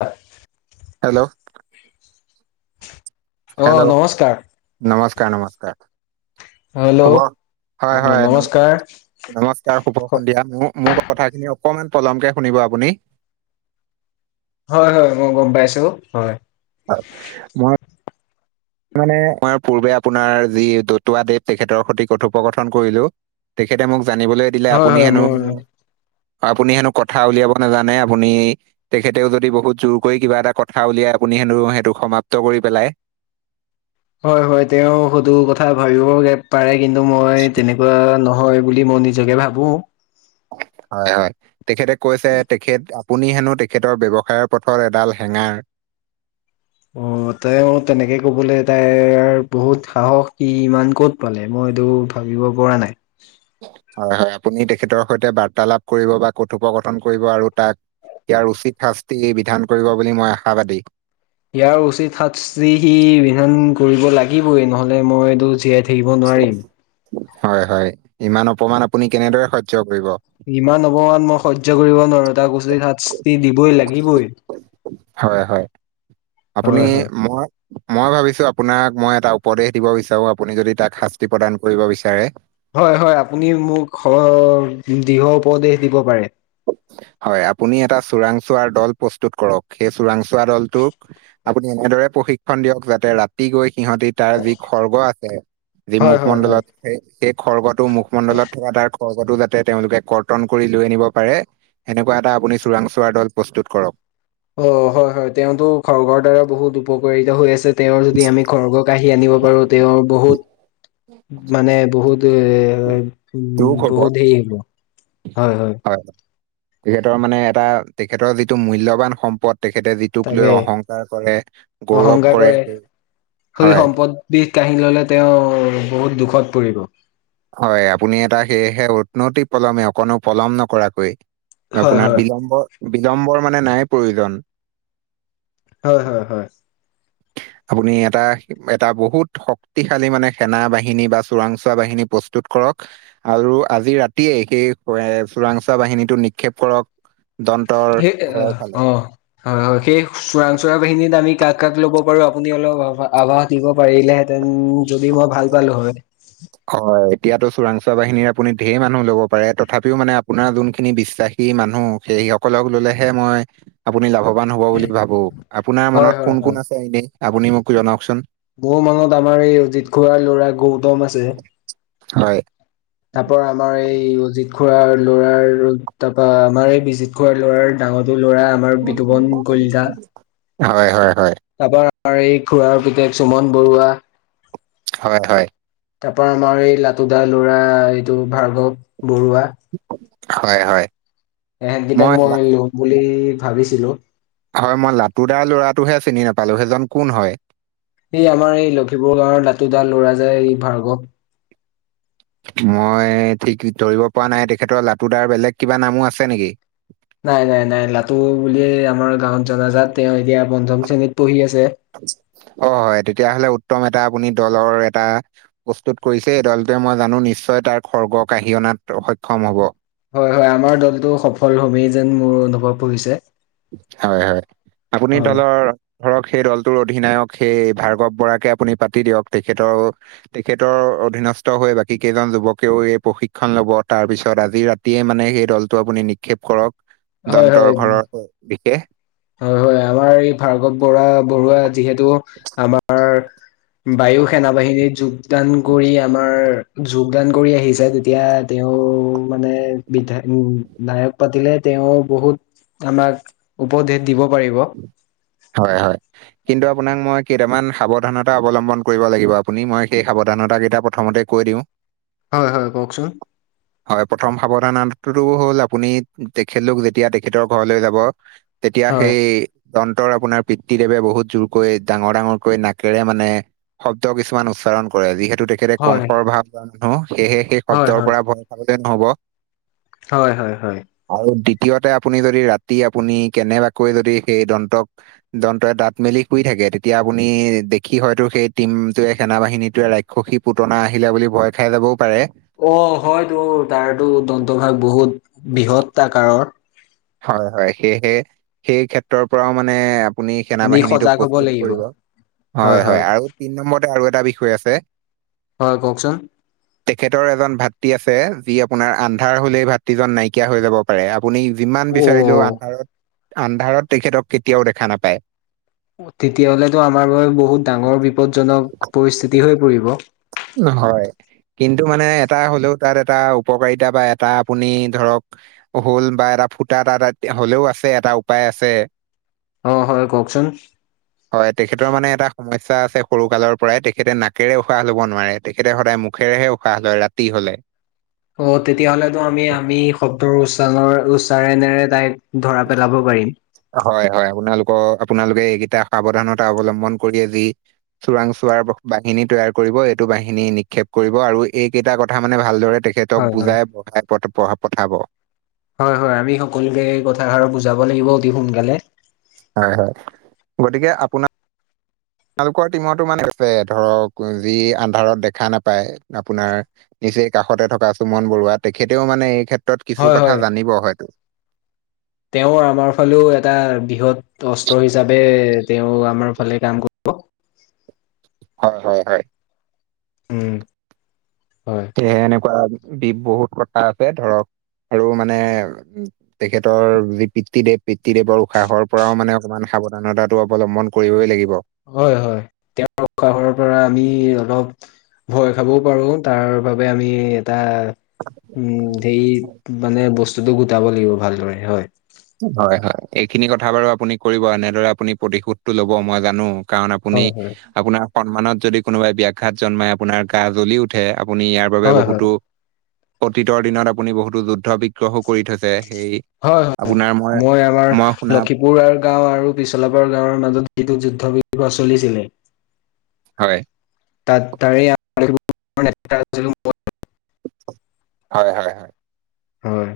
হয়। হেল্ল'। অ হেল্ল' নমস্কাৰ নমস্কাৰ নমস্কাৰ। হেল্ল' খবৰ, হয় অ হয়। নমস্কাৰ নমস্কাৰ শুভ সন্ধিয়া, মোৰ মোৰ কথাখিনি অকমান পলমকে শুনিব আপুনি। হয় হয় মই গম পাইছো হয়। হয় মই। মানে মই পূৰ্বে আপোনাৰ যি দতুৱা দেৱ তেখেতৰ সৈতে কথোপকথন কৰিলো। তেখেতে মোক জানিবলৈ দিলে হয় আপুনি হয় হেনো। মোৰ আপুনি হেনো কথা উলিয়াব নাজানে আপুনি। তেখেতেও যদি বহুত জোৰ কৰি কিবা এটা কথা উলিয়াই আপুনি সে সেইটো সমাপ্ত কৰি পেলাই। হয় হয় তেওঁ [unintelligible] কথা ভাবিব পাৰে কিন্তু মই তেনেকুৱা ন। হয় বুলি মই নিজকে ভাবো। হয় হয়, তেখেতে কৈছে তেখেত। আপুনি হেনো তেখেতৰ ব্যৱসায়ৰ পথত এডাল হেঙাৰ। অ তেওঁৰ তেনেকে ক'বলৈ তাই বহুত সাহস কি ইমান ক'ত। পালে মই এইটো ভাবিব পৰা নাই। হয় হয় আপুনি তেখেতৰ সৈতে বাৰ্তালাপ কৰিব বা কথোপকথন কৰিব আৰু তাক। ইয়াৰ উচিত শাস্তি বিধান কৰিব বুলি মই আশাবাদী। ইয়াৰ উচিত শাস্তি বিধান কৰিব লাগিবই নহ'লে মই এইটো জীয়াই থাকি। হয় হয় ইমান অপমান আপুনি কেনেদৰে সহ্য কৰিব। ইমান অপমান মই সহ্য কৰিব নোৱাৰো। [unintelligible] শাস্তি দিবই লাগিবই, হয় হয় আপুনি হয় হয়। মই মই ভাবিছো আপোনাক মই এটা উপদেশ দিব বিচাৰো, আপুনি যদি তাক শাস্তি প্ৰদান কৰিব বিচাৰে? হয় হয় আপুনি মোক দৃঢ় উপদেশ দিব পাৰে। হয় আপুনি এটা চোৰাংচোৱাৰ দল প্ৰস্তুত কৰক, সেই চোৰাংচোৱা দলটোক। আপুনি এনেদৰে প্ৰশিক্ষণ দিয়ক যাতে ৰাতি গৈ সিহঁতি। তাৰ যি খৰ্গ আছে যি হয় হয় হয়। মুখমণ্ডলত সেই সেই খৰ্গতটো মুখমণ্ডলত থকা তাৰ। খৰ্গতো যাতে তেওঁলোকে কৰ্তন কৰি লৈ আনিব। পাৰে, এনেকুৱা এটা আপুনি চোৰাংচোৱা দল প্ৰস্তুত কৰক। অ হয় হয়, তেওঁতো খৰ্গৰ দ্বাৰা বহুত উপকাৰিত হৈ আছে। তেওঁৰ যদি আমি খৰ্গ কাঢ়ি আনিব পাৰো তেওঁৰ বহুত মানে বহুত। উম, তেওঁক হ'ব বহুত হেৰি হব, হয় হয়। হয়, তেখেতৰ মানে এটা তেখেতৰ যিটো মূল্যবান সম্পদ তেখেতে যি। তোক তাকে লৈ অহংকাৰ কৰে, গৌৰৱ অহংকাৰ কৰে, সেই হয়। বিষ কাঢ়ি ললে তেওঁ বহুত দুখত পৰিব। হয় আপুনি এটা সেয়েহে উন্নতি পলমে অকণো পলম নকৰাকৈ। হয় আপোনাৰ হয় বিলম্ব, বিলম্বৰ মানে নাই প্ৰয়োজন। হয় হয় হয়। আপুনি এটা, এটা বহুত শক্তিশালী মানে সেনা বাহিনী বা চোৰাংচোৱা বাহিনী প্ৰস্তুত কৰক। আৰু আজি ৰাতিয়ে সেই চোৰাংচোৱা বাহিনীটো নিক্ষেপ কৰক। দন্তৰ সেই ঘৰৰ অ ফালে। হয় হয়, সেই চোৰাং চোৰা বাহিনীত আমি কাক কাক ল'ব পাৰো। আপুনি অলপ আভাস- দিব পাৰিলেহেঁতেন। যদি মই ভাল পালোঁ হয়। হয়, এতিয়াতো চোৰাংচোৱা বাহিনীৰ আপুনি ঢেৰ মানুহ ল'ব পাৰে। তথাপিও মানে আপোনাৰ যোনখিনি বিশ্বাসী- মানুহ, সেই সকলক ললেহে মই- আপুনি লাভৱান হ'ব বুলি ভাবোঁ, আপোনাৰ হয় মনত হয় কোন কোন আছে এনে আপুনি মোক জনাওকচোন। বহু মানুহ আমাৰ এই অজিত খুৰাৰ ল'ৰা গৌতম আছে। হয়, তাৰপৰা আমাৰ এই অজিত খুুৰাৰ ল'ৰাৰ, তাৰপৰা আমাৰ এই বিজিত খুৰা- খুৰাৰ ল'ৰাৰ ডাঙৰ ল'ৰা আমাৰ বিতুপন কলিতা। হয় হয় হয়। তাৰপৰা আমাৰ এই খুৰাৰ পুতেক সুমন বৰুৱা। হয় হয়। তাৰ পৰা আমাৰ এই লাটোদাৰ ল'ৰা এইটো ভাৰ্গৱ বৰুৱা। হয় হয়। এহেট কেইটাক মই ল'ম বুলি ভাবিছিলোঁ। হয়, মই লাটোদাৰ ল'ৰাটোহে চিনি নাপালোঁ। সেইজন কোন হয়। এই আমাৰ এই লখিপুৰ গাঁৱৰ লাতু দা ল'ৰা যে এই ভাৰ্গৱ। মই ঠিক ধৰিব পৰা নাই। তেখেতৰ লাতু দাৰ বেলেগ কিবা নামো আছে নেকি? নাই নাই নাই, লাতু বুলিয়ে আমাৰ গাঁৱত জনাজাত। তেওঁ এতিয়া পঞ্চম শ্ৰেণীত পঢ়ি আছে। অ', হয়, তেতিয়াহ'লে উত্তম এটা আপুনি দলৰ এটা- প্ৰস্তুত কৰিছে, এই দলটোৱে মই জানোঁ নিশ্চয় তাৰ খৰ্গ কাঢ়ি অনাত সক্ষম হ'ব। হয় হয়, আমাৰ দলটো সফল হ'মেই যেন মোৰ অনুভৱ হৈছে। হয় হয়, আপুনি হয়। দলৰ- ধৰক সেই দলটোৰ অধিনায়ক সেই ভাৰ্গৱ বৰাকে আপুনি পাতি দিয়ক। তেখেতৰ- তেখেতৰ অধীনস্থ হৈ বাকী কেইজন যুৱকেও এই প্ৰশিক্ষন ল'ব। তাৰপিছত আজি ৰাতি- দিয়ে মানে সেই দলটো আপুনি নিক্ষেপ কৰক। হয় হয় দন্তৰ ঘৰৰ বিশেষ। হয় হয়, আমাৰ এই ভাৰ্গৱ বৰা বৰুৱা যিহেতু আমাৰ পা বায়ুসে সেনা বাহিনীত যোগদান কৰি আহিছে। আমাৰ যোগদান কৰি আহিছে। তেতিয়া তেওঁৰ, মানে বিধায়ক পাতিলে। তেওঁ বহুত আমাক, উপদেশ দিব পাৰিব। হয় হয়। কিন্তু আপোনাক মই কেইটামান সাৱধানতা অৱলম্বন কৰিব লাগিব। আপুনি মই সেই সাৱধানতাকেইটা প্ৰথমতে কৈ দিওঁ। উ। হয় হয় কওঁকচোন। [unintelligible] হয় প্ৰথম সাৱধানটো হ'ল, আপুনি তেখেতলোক যেতিয়া তেখেতৰ ঘৰলৈ যাব। তেতিয়া হয়। সেই, দন্তৰ আপোনাৰ পিতৃ দেৱে বহুত জোৰকৈ ডাঙৰ ডাঙৰকৈ নাকেৰে মানে। শব্দ কিছুমান উচ্চাৰণ কৰে। যিহেতু, তেখেতে হয়, কংসৰ ভাৱ লোৱা মানুহ, সেয়েহে সেই হয়, শব্দৰ হয়, পৰা ভয় খাবলে নহ'ব। হয়, হয়, হয়। আৰু দ্বিতীয়তে আপুনি যদি, ৰাতি আপুনি কেনেবাকৈ যদি সেই দন্তক। দন্তয়ে দাঁত মেলি শুই থাকে। তেতিয়া আপুনি দেখি হয়তো সেই টিমটোৱে, সেনা বাহিনীটোৱে ৰাখি সখী পুতনা আহিলে বুলি, ভয় খাই যাবও পাৰে। অ, হয়তো তাৰ টো দন্তভাগ বহুত বৃহত্ত আকাৰৰ। হয়, হয়, সেয়েহে সেই ক্ষেত্ৰৰ পৰাও মানে আপুনি সেনা আমি বাহিনীটোক সজাগ হ'ব প্ৰস্তুত লাগিব। কৰিব। হয়, হয়, আৰু তিন নম্বৰতে আৰু এটা বিষয় আছে। হয়, কওঁকচোন। [inaudible] তেখেতৰ এজন ভাতৃ আছে, যি আপোনাৰ আন্ধাৰ হ'লেই ভাতৃজন নাইকিয়া হৈ যাব পাৰে আপুনি যিমান বিচাৰিলোও, অ'। আন্ধাৰত, আন্ধাৰত তেখেতক কেতিয়াও দেখা নাপায়। তেতিয়াহ'লেতো আমাৰ বাবে, বহুত ডাঙৰ বিপদজনক পৰিস্থিতি হৈ পৰিব। নহয়, কিন্তু মানে এটা হ'লেও, তাত এটা উপকাৰিতা বা এটা আপুনি ধৰক হৌল বা এটা ফুটা এটা, এটা হ'লেও আছে। এটা উপায় আছে। অ, হয়, কওঁকচোন। [unintelligible] হয়। তেখেতৰ মানে এটা সমস্যা আছে, সৰু কালৰ পৰাই তেখেতে নাকেৰে উশাহ ল'ব নোৱাৰে তেখেতে সদায় মুখেৰেহে উষ হ, হয় ৰাতি হ'লে। অ, তেতিয়াহলেতো আমি, আমি। শব্দৰ উচ্চাৰণৰ, উচ্চাৰণেৰে তাইক ধৰা পেলাব পাৰিম। হয়, হয় আপোনালোকৰ, আপোনালোকে এইকেইটা সাৱধানতা অৱলম্বন কৰি আজি চোৰাং, চোৱাৰ বাহিনী তৈয়াৰ কৰিব, এইটো বাহিনী নিক্ষেপ কৰিব আৰু এইকেইটা কথা মানে ভালদৰে তেখেতে হয়, তেখেতক হয়, বুজাই বঢ়াই প, পঠাব। হয়, হয়, আমি সকলোকে এই কথাষাৰ বুজাব লাগিব অতি সোনকালে। হয়, হয়, গতিকে আপোনাক তেওঁলোকৰ টিমতো মানে আছে, ধৰক যি আন্ধাৰত দেখা নাপায় আপোনাৰ। নিচেই কাষতে থকা, চুমন বৰুৱা। তেখেতেও মানে এই ক্ষেত্ৰত কিছু হয়, কথা জানিব হয়তো। তেওঁ আমাৰ ফালেও, এটা বৃহৎ অস্ত্ৰ হিচাপে তেওঁ আমাৰ ফালে কাম হয় হয়, হয়। উম, হয়। সেয়েহে এনেকুৱা বি, বহুত কথা আছে ধৰক, আৰু মানে তেখেতৰ যি পিতৃ, দেৱ পিতৃ-দেৱৰ উশাহৰ পৰাও মানে, অকমান সাৱধানতাটো অৱলম্বন কৰিবই লাগিব। হয়, হয়, তেওঁ কাষৰ পৰা, আমি অলপ ভয় খাবও পাৰো, তাৰ বাবে আমি এটা, উম, হেৰি মানে বস্তুটো গোটাব লাগিব ভালদৰে হয়। হয়, হয়, এইখিনি কথা বাৰু আপুনি কৰিব, এনেদৰে আপুনি প্ৰতিশোধ টো ল'ব মই জানো। কাৰণ, আপুনি হয় হয় আপোনাৰ সন্মানত যদি কোনোবাই ব্যাঘাত জন্মাই, আপোনাৰ গা, জ্বলি উঠে আপুনি ইয়াৰ বাবে হয় হয় বহুতো, অতীতৰ দিনত আপুনি বহুতো যুদ্ধ বিগ্ৰহো কৰি থৈছে, সেই হয়, হয়, মই আমাৰ মই শুনা লক্ষীমপুৰ কুকুৰাৰ গাঁও আৰু পিছলাপাৰ গাঁৱৰ মাজত যিটো যুদ্ধ বিগ্ৰহ চলিছিলে। হয়। তাত, তাৰে আ তাত [inaudible] হয়, হয়। হয়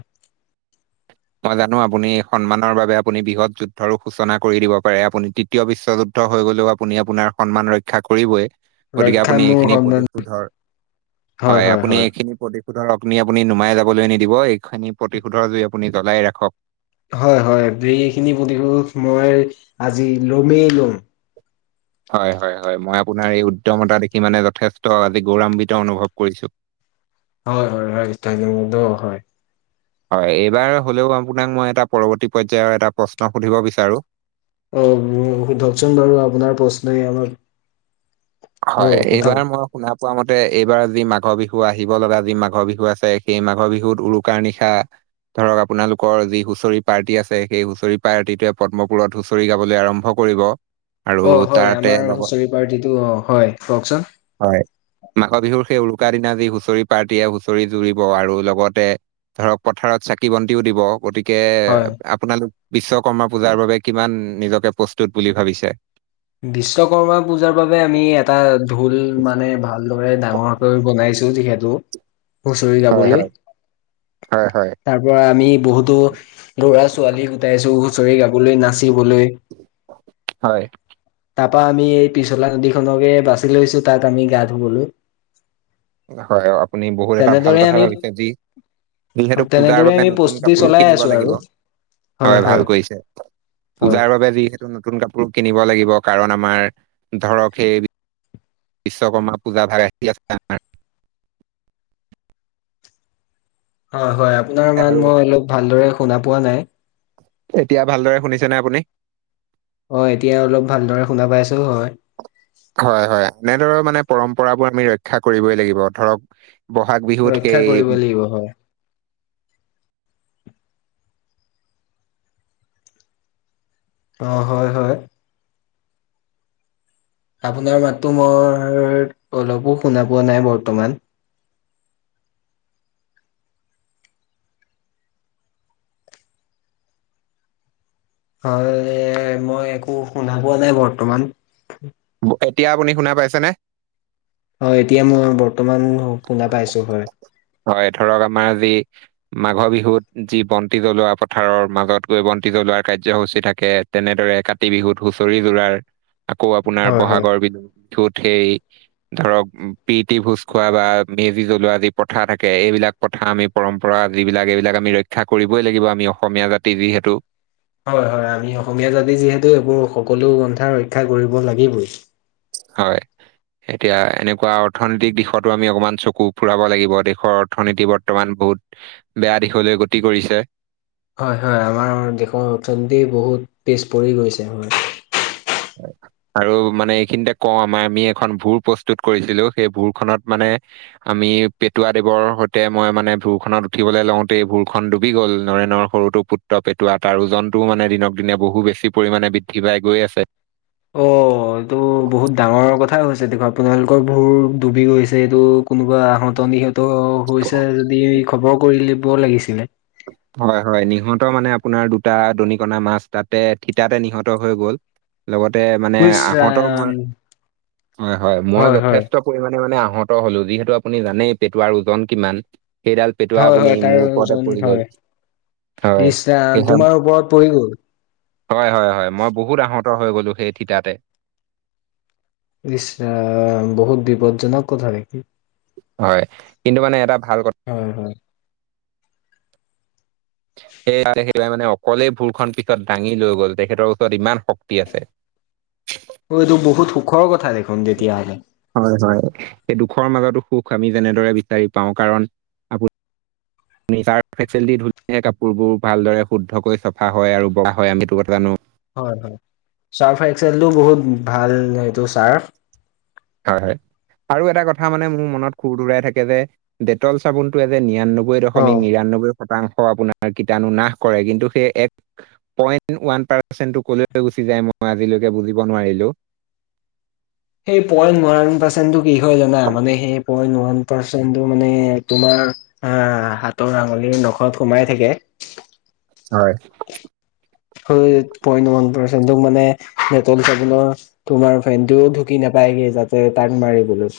মই জানো আপুনি সন্মানৰ বাবে আপুনি বৃহৎ যুদ্ধৰো সূচনা কৰি দিব পাৰে- আপুনি তৃ- তীয় বিশ্বযুদ্ধ হৈ গ'লেও আপুনি, আপোনাৰ সন্মান ৰক্ষা কৰিবই- গতিকে ৰক্ষা আপুনি মোৰ এইখিনি সন্মান প্ৰতিশোধৰ- হয়, আপুনি এইখিনি প্ৰতিশো- প্ৰতিশোধৰ অগ্নি আপুনি নমাই যাবলৈ নিদিব- এইখনি প্ৰতিশোধৰ জুই আপুনি জ্বলাই ৰাখক। হয় হয়, এইখিনি প্ৰতিশোধ মই আজি লমেই লম। হয় হয় হয় মই আপোনাৰ এই উদ্যমতা দেখি মানে যথেষ্ট আজি গৌৰান্বিত অনুভৱ কৰিছো। হয় হয় হয় ধইনবদ' হয়। হয় এইবাৰ হলেও আপোনাক মই এটা পৰবৰ্তী পৰ্যায়ৰ এটা প্ৰশ্ন সুধিব বিচাৰো- অ' সোধকচোন বাৰু? আপোনাৰ প্ৰশ্নই অলপ- হয়, এইবাৰ মই শুনা পোৱা মতে এইবাৰ যি মাঘৰ বিহু আহিব লগা যি মাঘৰ বিহু আছে, সেই মাঘৰ বিহুত উৰুকাৰ নিশা ধৰক আপোনালোকৰ যি হুঁচৰি পাৰ্টি আছে- সেই হুঁচৰি পাৰ্টিটোৱে পদ্মপুৰত হুঁচৰি গাবলৈ আৰম্ভ কৰিব! আৰু অ' হয়! তাতে আমাৰ লগত হুচৰি পাৰ্টিটো অ' হয়! কওকচোন! হয়, মাঘৰ বিহুৰ সেই উৰুকা দিনা যি হুঁচৰি পাৰ্টিয়ে হুঁচৰি জুৰিব আৰু লগতে ধৰক পথাৰত চাকি-বন্তিও দিব! গতিকে, হয় আপোনালোক বিশ্বকৰ্মা পূজাৰ বাবে কিমান নিজকে প্ৰস্তুত বুলি ভাবিছে? বিশ্বকৰ্মা পূজাৰ বাবে আমি এটা ঢোল মানে ভাল দৰে ডাঙৰকে বনাইছো যিহেতু হুঁচৰি হয়, গাবলৈ। হয়, হয়, হয়, তাৰ পৰা আমি বহুতো ল'ৰা-ছোৱালী গোটাইছো হুঁচৰি গাবলৈ, নাচিবলৈ হয় তাপা আমি এই পিছলা নদীখনকে বাছি লৈছো তাত আমি গা ধুবলৈ। হয় আপুনি বহুত এটা ভাল তেনেদৰে কথা আমি ভাবিছে যি যিহেতু পূজাৰ তেনেদৰে বাবে আমি নতুন প্ৰস্তুতি কাপোৰো চলাই আছো কিনিব আৰু লাগিব! হয় ভাল কৰিছে। হয় পূজাৰ বাবে যিহে- নুতুন নুতুন কাপোৰ কিনিব লাগিব কাৰণ আমাৰ, ধৰক সেই বিশ্বকৰ্মা পূজা ভাগ আহি আছে আমাৰ হয় হয়! আপোনাৰ মাত আৰু মই অলপ ভালদৰে শুনা পোৱা নাই! এতিয়া ভালদৰে শুনিছে নে আপুনি? অ' এতিয়া অলপ ভালদৰে শুনা পাইছোঁ, হয়। হয়, হয়! এনেদৰে মানে পৰম্পৰাবোৰ আমি ৰক্ষা কৰিবই লাগিব! ধৰক ব'হাগ বিহুত সেই বিহু হয় অ' হয় হয়। আপোনাৰ মাতটো মোৰ্ অলপো শুনা পোৱা নাই বৰ্তমান! হয়, মই একো শুনা পোৱা নাই বৰ্তমান! এতিয়া আপুনি শুনা পাইছেনে? অ' এতিয়া মই বৰ্তমান শুনা পাইছো! হয়! হয়, ধৰক আমাৰ যি মাঘৰ বিহুত যি বন্তি জ্বলোৱা পথাৰৰ মাজত গৈ বন্তি জ্বলোৱা কাৰ্যসূচী থাকে, তেনেদৰে কাতি বিহুত হুঁচৰি জুৰাৰ, আকৌ আপোনাৰ হয় হয় ব'হাগৰ বিহু [unintelligible] সেই, ধৰক প্ৰীতি ভোজ খোৱা বা [inaudible] মেজি জ্বলোৱা যি প্ৰথা থাকে, এইবিলাক প্ৰথা আমি পৰম্পৰা যিবিলাক এইবিলাক আমি ৰক্ষা কৰিবই লাগিব! আমি অসমীয়া জা টিভি সেইটো হয়, হয়! আমি অসমীয়া জাতি যিহেতু এইবোৰ সকলো পন্থা ৰক্ষা কৰিব লাগিবই! হয়! এতিয়া এনেকুৱা অৰ্থনৈতিক দিশতো আমি অকমান চকু ফুৰাব লাগিব! দেশৰ অৰ্থনীতি বৰ্তমান বহুত বেয়া দিশলৈ গতি কৰিছে! হয়, হয়! আমাৰ দেশৰ অৰ্থনীতি বহুত পিছ পৰি গৈছে, হয়! [inaudible] আৰু মানে এইখিনিতে কওঁ, আমাৰ আমি এখন ভূৰ প্ৰস্তুত কৰিছিলোঁ! সেই ভূৰখনত মানে আমি পেটুৱা দেৱৰ সৈতে মই মানে ভূৰ খনত উঠিবলৈ লওঁতেই ভূৰখন ডুবি গ'ল! নৰেনৰ সৰুটো পুত্ৰ পেটুৱা, তাৰ ওজনটোও মানে দিনক দিনে বহু বেছি পৰিমাণে বৃদ্ধি পাই গৈ আছে! অ', এইটো বহুত ডাঙৰ কথাই হৈছে দেখোন, আপোনালোকৰ ভূৰ ডুবি গৈছে! এইটো কোনোবা আহত নিহত হৈছে যদি খবৰ কৰি লব লাগিছিলে! হয়, হয়, নিহত মানে আপোনাৰ দুটা দনিকণা মাছ তাতে থিতাতে নিহত হৈ গ'ল। লগতে মানে ইচ আহতৰ মই ৰাম হয় হয় মই যথেষ্ট পৰিমাণে মানে আহত হলো যিহেতু আপুনি জানেই পেটাৰ ওজন কিমান সেইডাল পেটুৱা হয় আপুনি হয় মোৰ তাৰে ওপৰতে ওজন পৰি গ'ল হয় হয়। ইচ ৰাম সেয়েহে তোমাৰ ওপৰত পৰি গ'ল হয় হয় হয় মই বহুত আহত হৈ গলো সেই থিতাতে ইচ ৰাম বহুত বিপদজনক কথা দেখোন হয় কিন্তু মানে এটা ভাল কথা হয় হয় সেয় সেইয়াই মানে অকলেই ভোৰখন পিছত দাঙি লৈ গল তেখেতৰ ওচৰত ইমান শক্তি আছে অ এইটো বহুত সুখৰ কথা দেখোন তেতিয়াহ'লে হয়, হয়, এই দুখৰ মাজতো সুখ আমি যেনেদৰে বিচাৰি পাওঁ, কাৰণ আমি ছাৰ্ফ এক্সেল দি ধুলে কাপোৰবোৰ ভালদৰে শুদ্ধকৈ চফা হয় আৰু বগা হয় আমি এইটো কথা জানো হয়, হয়, চাৰ্ফ এক্সেলটো বহুত ভাল, সেইটো চাৰ্ফ। হয়, হয়, আৰু এটা কথা মানে মোৰ মনত খুৰ দুৰাই থাকে যে ডেটল চাবোনটোয়ে যে নিৰান্নব্ব ব্বৈ, দশমিক অ নিৰান্নব্বৈ শতাংশ আপোনাৰ কিতাৰ্ণু নাশ কৰে, কিন্তু সেই এক পইণ্ট ওৱান পাৰ্চন্টটো কলৈকে গুচি যায়, মই আজিলৈকে বুজিব নোৱাৰিলোঁ! সেই পইন্ট ওৱান পাৰ্চেণ্টটো কি হয় জানা, মানে সেই পইণ্ট ওৱান পাচেন্টটো মানে তোমাৰ আ হাতৰ আঙুলিৰ নখত সোমাই থাকে। হয় পইন ওৱান পাৰ্চেণ্টো মানে ডেটল চাবোনৰ তোমাৰ ফেনটোও ঢুকি নাপায়গে যাতে তাক মাৰিবলৈ